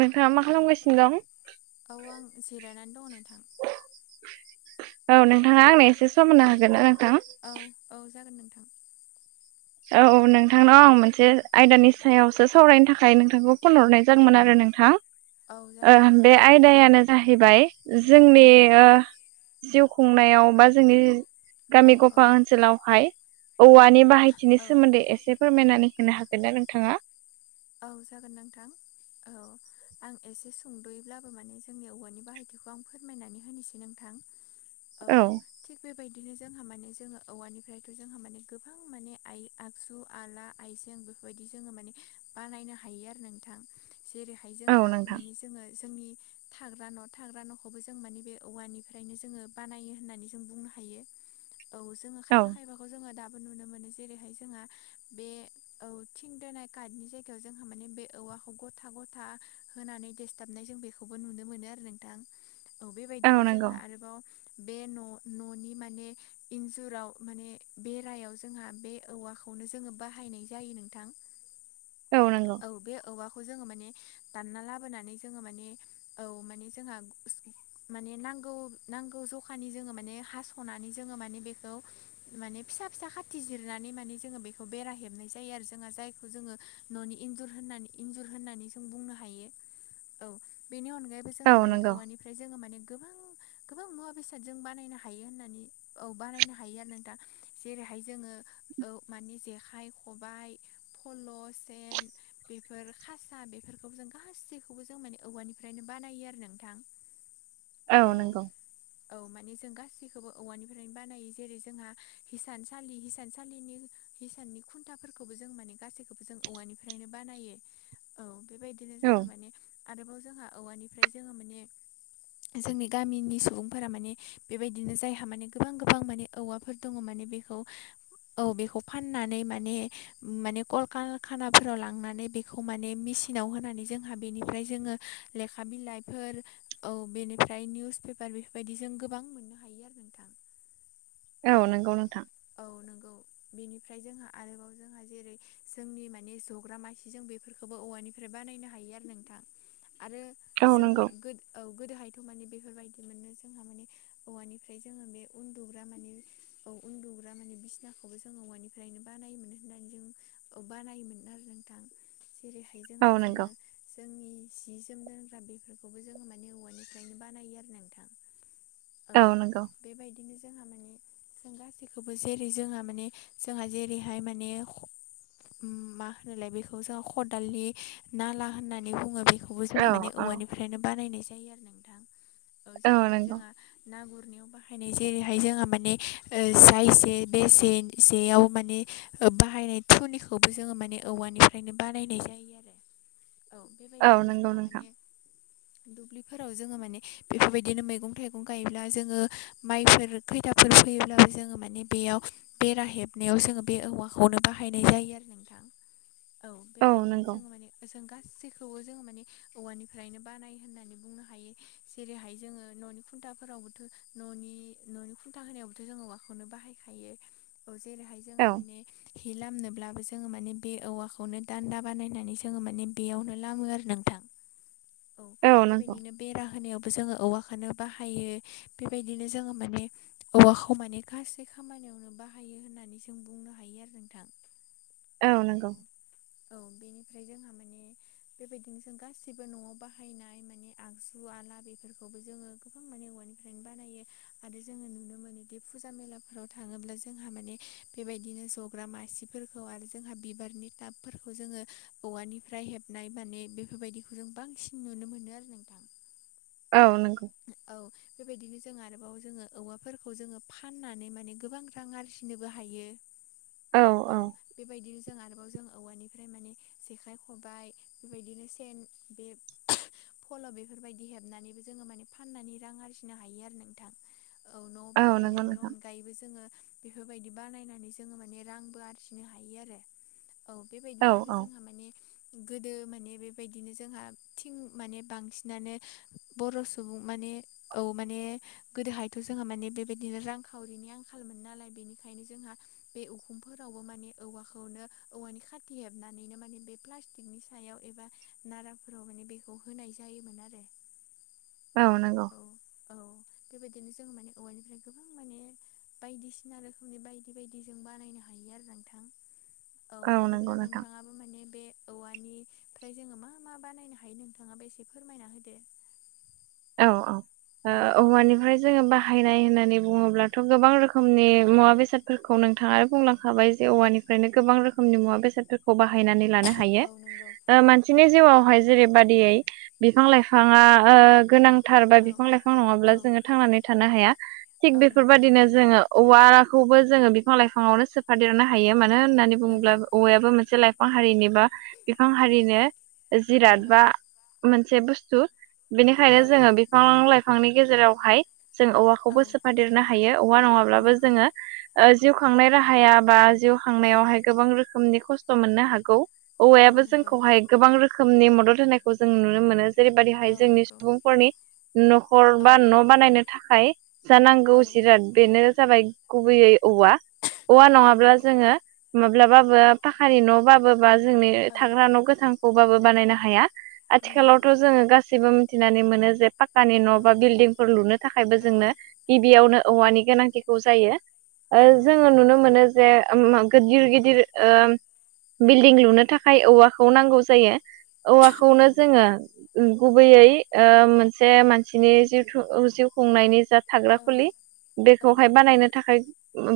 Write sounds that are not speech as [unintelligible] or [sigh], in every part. नोंथाङा मा खालामगासिनो दं औ आं जिरायनानै दं नोंथां औ नोंथाङा आंनो एसे सम औ होनो होगोन ना नोंथां औ औ जागोन नोंथां औ औ नोंथांनाव मोनसे आयदानि सायावसो सावरायनो थाखाय नोंथांखौ फन हरनाय जागोनमोन आरो नों औ जागोन थां नोंथां बे आयदायानो जाहैबाय औ जोंनि जिउ खुंनायाव बा जोंनि औ गामि औ गफा ओनसोलावहाय औवानि बाहाय बिनि औ सोमोन्दै एसे फोरमायनानै औ होनो हागोन ना नोंथाङा औ जागोन नोंथां औ आं एसे संद'यैब्लाबो माने जोंनि औवानि बाहायथिखौ आं फोरमायनानै होनोसै नोंथां औ थिग बेबायदिनो जोंहा माने जोङो औवानिफ्रायथ' जोंहा माने गोबां माने आइ आगजु आला आइजें बेफोरबायदि जोङो माने बानायनो हायो आरो नोंथां जेरैहाय औ जोंहा नोंथां माने जोङो जोंनि थाग्रा न' थाग्रा न'खौबो जों मानि बे औवानिफ्रायनो जोङो बानायो होननानै जों बुंनो हायो औ जोङो औ खायफा खायफा खौ जोङो दाबो नुनो मोनो जेरैहाय जोंहा बे औ थिं दोनाय कार्डनि जाय जोंहा माने बे औवाखौ गथा गथा होनानै देस्थाबनाय जों बेखौबो नुनो मोनो आरो नोंथां औ औ बेबायदिनो नंगौ जोंहा आरोबाव बे न' न'नि माने इन्जुराव माने बे रायाव जोंहा बे औवाखौ खौनो जोङो बाहायनाय जायो नोंथां औ बे औवाखौ जोङो माने दानना लाबोनानै जोङो माने औ माने जोंहा माने नांगौ नांगौ जखानि जोङो माने हास'नानै जोङो माने बेखौ माने फिसा फिसा खाथि जिरनानै माने जोङो बेखौ बेरा हेबनाय जायो आरो जोंहा जायखौ जोङो न'नि इन्जुर होननानै इन्जुर होननानै जों बुंनो हायो औ बेनि अनगायैबो बेखौ औ जोङो माने नंगौ औवानिफ्राय जोङो माने गोबां गोबां मुवा बेसादजों बानायनो हायो होननानै औ बानायनो हायो आरो नों दा जेरैहाय जोङो औ माने जेखाइ खबाइ फल' सेन बेफोर खासा बेफोरखौबो जों गासैखौबो जों माने औवानिफ्रायनो बानायो आरो नोंथां औ नंगौ औ औ माने जों गासैखौबो औवानिफ्रायनो बानायो जेरै जोंहा हिसानसालि हिसानसालिनि हिसाननि खुन्थाफोरखौबो जों माने गासैखौबो जों औवानिफ्रायनो बानायो औ बेबायदिनो औ जोंहा माने आरोबाव जोंहा औवानिफ्राय जोङो माने जोंनि गामिनि सुबुंफोरा माने बेबायदिनो जायहा माने गोबां गोबां माने औवाफोर दङ माने बे औ बेखौ फाननानै माने खानाफोराव लांनानै बेखौ माने मेसिनाव होनानै जोंहा बेनिफ्राय जोङो लेखा बिलाइफोर औ बेनिफ्राय निउस पेपार बेफोरबायदि जों गोबां मोननो हायो आरो नोंथां औ नंगौ नोंथां औ नंगौ बेनिफ्राय जोंहा आरोबाव जों जेरै जोंनि माने जग्रा मासेजों बेफोरखौबो औवानिफ्राय बानायनो हायो आरो नोंथां आरो औ जोङो नंगौ गोद औ गोदोहायथ' माने बेफोरबायदि मोनो जोंहा माने औवानिफ्राय जोङो बे उन्दु ग्रा माने औ उन्दुग्रा माने बिसिनाखौबो जों औवानिफ्रायनो बानायोमोन होननानै जों बानायोमोन आरो नोंथां जेरैहाय जोंहा औ नंगौ जोङो जोंनि सि जोम दोनग्रा बेफोरखौबो जोङो माने औवानिफ्रायनो बानायो आरो नोंथां औ बेबायदिनो जोंहा माने जों गासैखौबो जेरै जोंहा माने जोंहा जेरैहाय माने मा होनलाय बेखौ जों खदालनि नाला होननानै बुङो बेखौ खौखौबो औ जोङो माने औ औवानिफ्रायनो बानायनाय जायो आरो नोंथां औ जेरैहाय जोंहा ना गुरनायाव बाहायनाय जायो जेरैहाय जोंहा माने ओ जा इसे बेसेसेयाव माने बाहायनाय थनिखौबो जोङो माने औवानिफ्रायनो बानायनाय जायो आरो औ औ बेबायदिनो नंगौ जोंहा नोंथां माने दुब्लिफोराव जोङो माने बेफोरबायदिनो मैगं थाइगं गायोब्ला जोङो माइफोर खैदाफोर फैयोब्लाबो जोङो माने बेयाव बेरा हेबनायाव जोङो बे औवाखौनो बाहायनाय जायो आरो नोंथां औ बेबायदिनो जोङो माने जों गासैखौबो जोङो माने औवानिफ्रायनो बानायो होननानै बुंनो हायो जेरैहाय जोङो न'नि खुन्थाफोरावबोथ' न'नि न'नि खुन्था होनायावबोथ' जोंङो औवाखौनो बाहायखायो औ जेरैहाय जोंहा औ माने हि लामनोब्लाबो जोङो माने बे औवाखौनो दान्दा बानायनानै जोङो माने बेयावनो लामो आरो नोंथां औ बेबायदिनो बेरा होनायावबो जोङो औवाखौनो बाहायो बेबायदिनो जोङो माने औवाखौ माने गासै खामानियावनो बाहायो होननानै नानै जों बुंनो हायो आरो नोंथां औ नंगौ औ बेनिफ्राय जोंहा माने बेबायदिनो जों गासिबो न'आव बाहायनाय माने आगजु आला बेफोरखौबो जोङो गोबां माने औवानिफ्रायनो बानायो आरो जोङो नुनो मोनोदि फुजा मेलाफोराव थाङोब्ला जोंहा माने बेबायदिनो जग ग्रा मासिफोरखौ आरो जोंहा बिबारनि टाबफोरखौ जोङो औवानिफ्राय हेब नाय माने बेफोरबायदिखौ जों बांसिन नुनो मोनो आरो नोंथां औ नंगौ औ बेबायदिनो जों आरोबाव जोङो औवाफोरखौ जोङो फाननानै माने गोबां रां आरजिनोबो हायो औ बेबायदिनो जों आरो जों औवानिफ्राय माने जेखाइ खबाय बेबायदिनो सेन बे फल' बेफोरबायदि हेबनानैबो जोङो माने फाननानै रां आरजिनो हायो आरो नोंथां औ न' नंगौ बाहायनायनि नोंथां अनगायैबो जोङो बेफोरबायदि बानायनानै जोङो माने रांबो आरजिनो हायो आरो औ औ बेबायदिनो आरो औ जोंहा माने गोदो माने बेबायदिनो जोंहा थिं माने बांसिनानो बर' सुबुं माने औ माने गोदोहायथ' जोंहा माने बेबायदिनो रांखावरिनि आंखालमोनो नालाय बेनिखायनो जोंहा बे उखुमफोरावबो माने औवाखौनो औवानि खाथि हेबनानैनो माने बे प्लास्टिकनि सायाव एबा नाराफोराव माने बेखौ होनाय जायोमोन आरो औ नंगौ औ औ बेबायदिनो जोंङो माने औवानिफ्राय गोबां माने बायदिसिना रोखोमनि बायदि बायदि जों बानायनो हायो आरो नोंथां औ नंगौ बिदिब्ला नोंथां नोंथाङा माने बे औवानिफ्राय जोङो मा मा बानायनो हायो नोंथाङा बे एसे फोरमायना होदो औ औ औ औवानिफ्राय जोङो बाहायनाय होननानै बुङोब्लाथ' गोबां रोखोमनि मुवा बेसादफोरखौ नोंथाङानो बुंलांखाबाय जे औवानि नो गोबां रोखोमनि मुवा बेसादफोरखौ बायनानै लानो हायो औ नंगौ बिनि जिउआवहाय जेरैबायदियै बिफां लाइफाङा गोनां थार बा औ बिफां लाइफां नङाब्ला औ जोङो थांनानै थानो हाया थिग औ नंगौ बेफोरबायदिनो जोङो औवाखौबो जोङो बिफां लाइफाङावनो सोफादेरनो हायो मानो होननानै नंगौ औवायाबो मोनसे लाइफां हारिनि बा बिफां औ हारिनो जिराद नंगौ बा मोनसे बुस्थु बेनिखायनो औ जोङो बिफां लाइफांनि गेजेरावहाय जों औ औवाखौबो सोफादेरनो हायो औवा नङाब्लाबो नंगौ जोङो जिउ खांनाय राहाया बा जिउ औ खांनायावहाय गोबां रोखोमनि खस्थ' मोननो हागौ औ औवायाबो नंगौ जोंखौहाय गोबां रोखोमनि मदद होनायखौ जों नुनो मोनो औ जेरैबायदिहाय जोंनि नंगौ नि न'खर औ बा न' बानायनो थाखाय जानांगौ औ जिराद बेनो जाबाय गुबैयै औवा औवा औ नङाब्ला नंगौ जोङो माब्लाबाबो पाखानि न' बाब बा जोंनि औ थाग्रा न' गोथां खौबाबो बानायनो हाया नंगौ आथिखालावथ' जोङो गासैबो मिथिनानै मोनो जे फक्कानि न' औ बा बिल्डिंफोर लुनो थाखायबो औ जोंनो गिबियावनो औवानि गोनांथिखौ जायो नंगौ जोङो नुनो मोनो जे गिदिर गिदिर बिल्डिं लुनो थाखाय औवाखौ नांगौ जायो औ औवाखौनो जोङो गुबैयै मोनसे मानसिनि जि जिउ खुंनायनि जा थाग्रा औ खुलि औ बेखौहाय नंगौ बानायनो थाखाय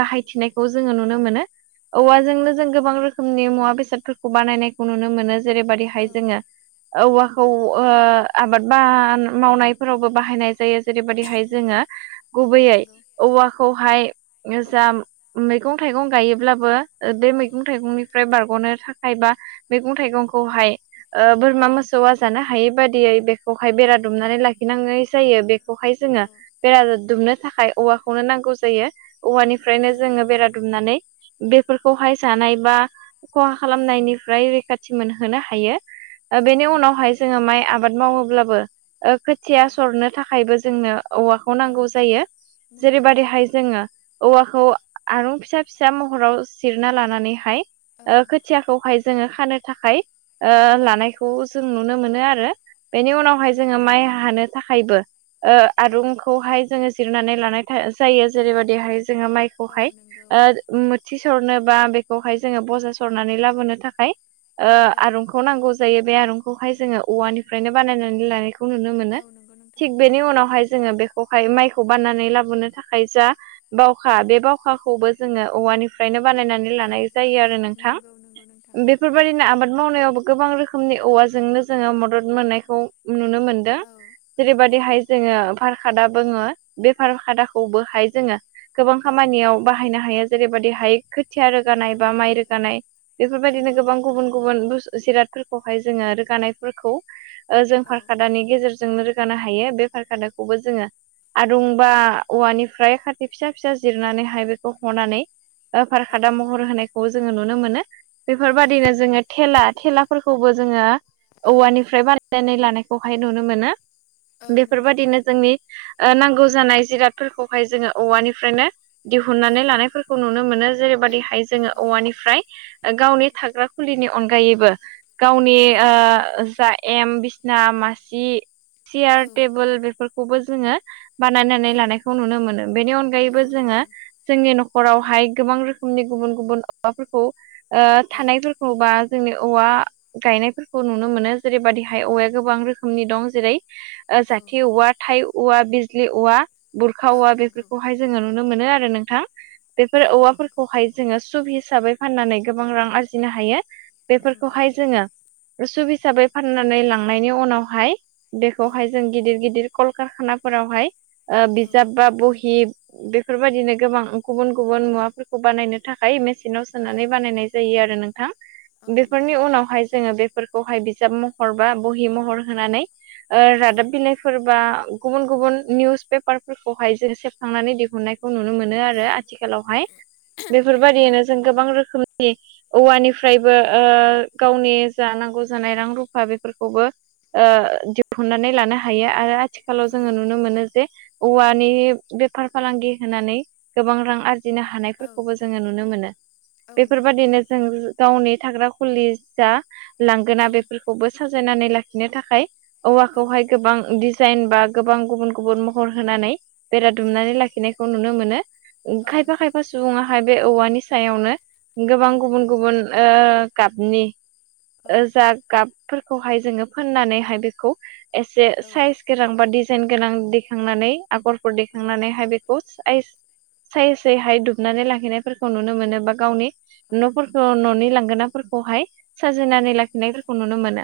बाहायथिनायखौ जोङो नुनो मोनो औ नंगौ औवाजोंनो जों गोबां रोखोमनि मुवा बेसादफोरखौ बानायनायखौ नुनो मोनो जेरैबायदि औ जोङो औवाखौ आबाद मावनायफोरावबो बाहायनाय जायो जेरैबायदिहाय जोङो नंगौ गुबैयै नंगौ औवाखौहाय औ जा मैगं थाइगं गायोब्लाबो बे औ मैगं थाइगंनि फ्राय बारग'नो थाखाय बा मैगं थाइगंखौहाय औ बोरमा मोसौआ जानो हायै बादियै बेखौहाय औ बेरा दुमनानै लाखिनाय जायो बेखौहाय जोङो बेरा दुमनो थाखाय औवाखौनो नांगौ जायो औवानिफ्रायनो नंगौ जोङो बेरा दुमनानै बेफोरखौहाय जानाय बा खहा औ खालामनायनिफ्राय फ्राय रैखाथि मोनहोनो हायो औ नंगौ औ बेनि नंगौ उनावहाय जोङो माइ आबाद मावोब्लाबो खोथिया सरनो थाखायबो जोंनो औवाखौ नांगौ जायो नंगौ जेरैबायदिहाय जोङो औवाखौ आरुं फिसा फिसा महराव सिरना लानानैहाय औ खोथियाखौहाय जोङो खानो थाखाय औ लानायखौ जों नुनो मोनो आरो बेनि औ उनावहाय नंगौ जोङो माइ हानो थाखायबो नोंथां आरुंखौहाय जोङो जिरनानै लानाय जायो औ जेरैबायदिहाय जोङो औ माइखौहाय नंगौ मोथि सरनो बा बेखौहाय जोङो बजा सरनानै लाबोनो थाखाय औ आरुंखौ खौ नांगौ जायो बे आरुंखौहाय जोङो औवानिफ्रायनो बानायनानै लानायखौ नुनो औ मोनो नंगौ नोंथां थिग बेनि थारैनो उनावहाय जोङो बेखौहाय माइखौ बाननानै लाबोनो थाखाय जा बावखा औ बे बाव खाखौबो जोङो औवानिफ्रायनो बानायनानै औ लानाय जायो आरो नोंथां नंगौ नंगौ नोंथां बेफोरबायदिनो आबाद मावनायावबो गोबां रोखोमनि औवाजोंनो जोङो मदद मोननायखौ नुनो मोनदों दा औ जेरैबायदिहाय जोङो भार खादा बुङो बे भार खादाखौबोहाय जोङो गोबां औ खामानियाव बाहायनो हायो जेरैबायदि हाइ खोथिया रोगानाय नंगौ बा माइ रोगानाय बेफोरबायदिनो नंगौ गोबां गुबुन गुबुन बुस जिराद फोरखौहाय जोङो रोगानायफोरखौ जों औ खारखादानि गेजेरजों जोंनो रोगानो हायो बेफार खादाखौबो जोङो आरुं बा औवानिफ्राय खाथि फिसा फिसा जिरनानैहाय बेखौ हनानै औ फारखादा महर होनायखौ जोङो नुनो मोनो औ बेफोरबायदिनो नंगौ जोङो थेला थेलाफोरखौबो जोङो औ औवानिफ्राय बानायायनानै लानायखौहाय नुनो मोनो औ नंगौ बेफोरबायदिनो जोंनि नांगौ जानाय जिरादफोरखौहाय जोङो औवानिफ्रायनो औ दिहुननानै लानायफोरखौ नुनो मोनो जेरैबायदिहाय औ जोङो औवानिफ्राय गावनि थाग्रा खुलिनि अनगायैबो गावनि नंगौ जा एम बिसना मासि सियार औ टेबोल बेफोरखौबो जोङो बानायनानै औ लानायखौ नुनो मोनो बेनि अनगायैबो औ जोङो नंगौ जोंनि न'खरावहाय गोबां रोखोमनि गुबुन गुबुन मुवाफोरखौ औ थानायफोरखौ बा जोंनि औवा गायनायफोरखौ नुनो मोनो जेरैबायदिहाय औवाया गोबां रोखोमनि दं जेरै औ जाथि औवा थाइ औवा बिजलि औवा बुरखा औ औवा नंगौ बेफोरखौहाय जोङो नुनो मोनो आरो नोंथां औ बेफोर औवाफोरखौहाय जोङो सुभ हिसाबै फाननानै गोबां रां आरजिनो हायो नंगौ बेफोरखौहाय जोङो सुब हिसाबै फाननानै लांनायनि उनावहाय औ बेखौहाय जों गिदिर गिदिर कलकारखानाफोरावहाय औ बिजाब बा बहि बेफोरबायदिनो गोबां गुबुन गुबुन मुवाफोरखौ बानायनो थाखाय मेचिनाव औ सोनानै बानायनाय जायो आरो नोंथां औ नंगौ बेफोरनि उनावहाय जोङो बेफोरखौहाय बिजाब महर बा बहि महर होनानै औ रादाब बिलाइ फोरबा गुबुन गुबुन निउस पेपारफोरखौहाय जों सेबखांनानै दिहुननाय खौ नुनो मोनो औ आरो आथिखालावहाय औ नंगौ बेफोरबायदिनो जों गोबां रोखोमनि औवानिफ्रायबो गावनि जा नांगौ जानाय रां रुफा बेफोरखौबो दिहुननानै लानो हायो आरो आथिखालाव जोङो नंगौ नुनो मोनो जे औवानि बेफार फालांगि होनानै गोबां रां आरजि बिनो औ हानायफोरखौबो जोङो नुनो मोनो औ नंगौ बेफोरबायदिनो नोंथां जों गावनि थाग्रा खुलि जा लांगोना औ बेफोर खौबो साजायनानै लाखिनो थाखाय औ औवाखौहाय गोबां डिजाइन बा गोबां गुबुन गुबुन महर होनानै बेरा औ दुमनानै लाखिनाय खौ नुनो मोनो खायफा नंगौ खायफा सुबुङाहाय बे औवानि सायावनो गोबां औ गुबुन गुबुन ओ गाबनि जा गाब फोरखौहाय जोङो फोननानैहाय बेखौ एसे साइज गोनां बा डिजाइन गोनां दैखांनानै आगरफोर औ दैेखांनानैहाय बे साइज साइजैहाय दुबनानै लाखिनायफोरखौ नुनो मोनो बा गावनि औ न'फोरखौ न'नि लांगोनाफोरखौहाय औ साजिनानै लाखिनायफोरखौ नुनो मोनो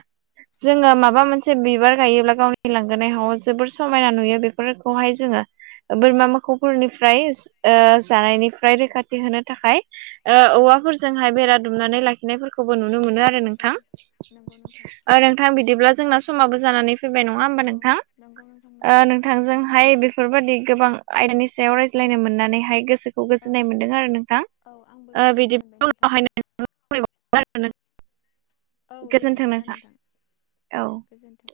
औ जोङो माबा मोनसे बिबार गायोब्ला गावनि लांगोनायाव जोबोर समायना नुयो बेफोरखौहाय जोङो बोरमा मोखौफोरनिफ्राय जानायनिफ्राय रैखाथि होनो थाखाय औ औवाफोरजोंहाय बेरा दुमनानै लाखिनायफोरखौबो नुनो मोनो आरो नोंथां नंगौ नोंथां नोंथां बिदिब्ला जोंना समाबो जानानै फैबाय नङा होमबा औ नंगौ नोंथां नंगौ नोंथांजोंहाय बेफोरबायदि गोबां आयदानि सायाव औ रायज्लायनो मोननानैहाय गोसोखौ औ गोजोननाय मोन्दों आरो नोंथां औ आंबो ओ गोजोननाय मोनबाय बिदिब्ला नोंथां [unintelligible] औ दे बिदिब्ला नोंथां औ गोजोनथों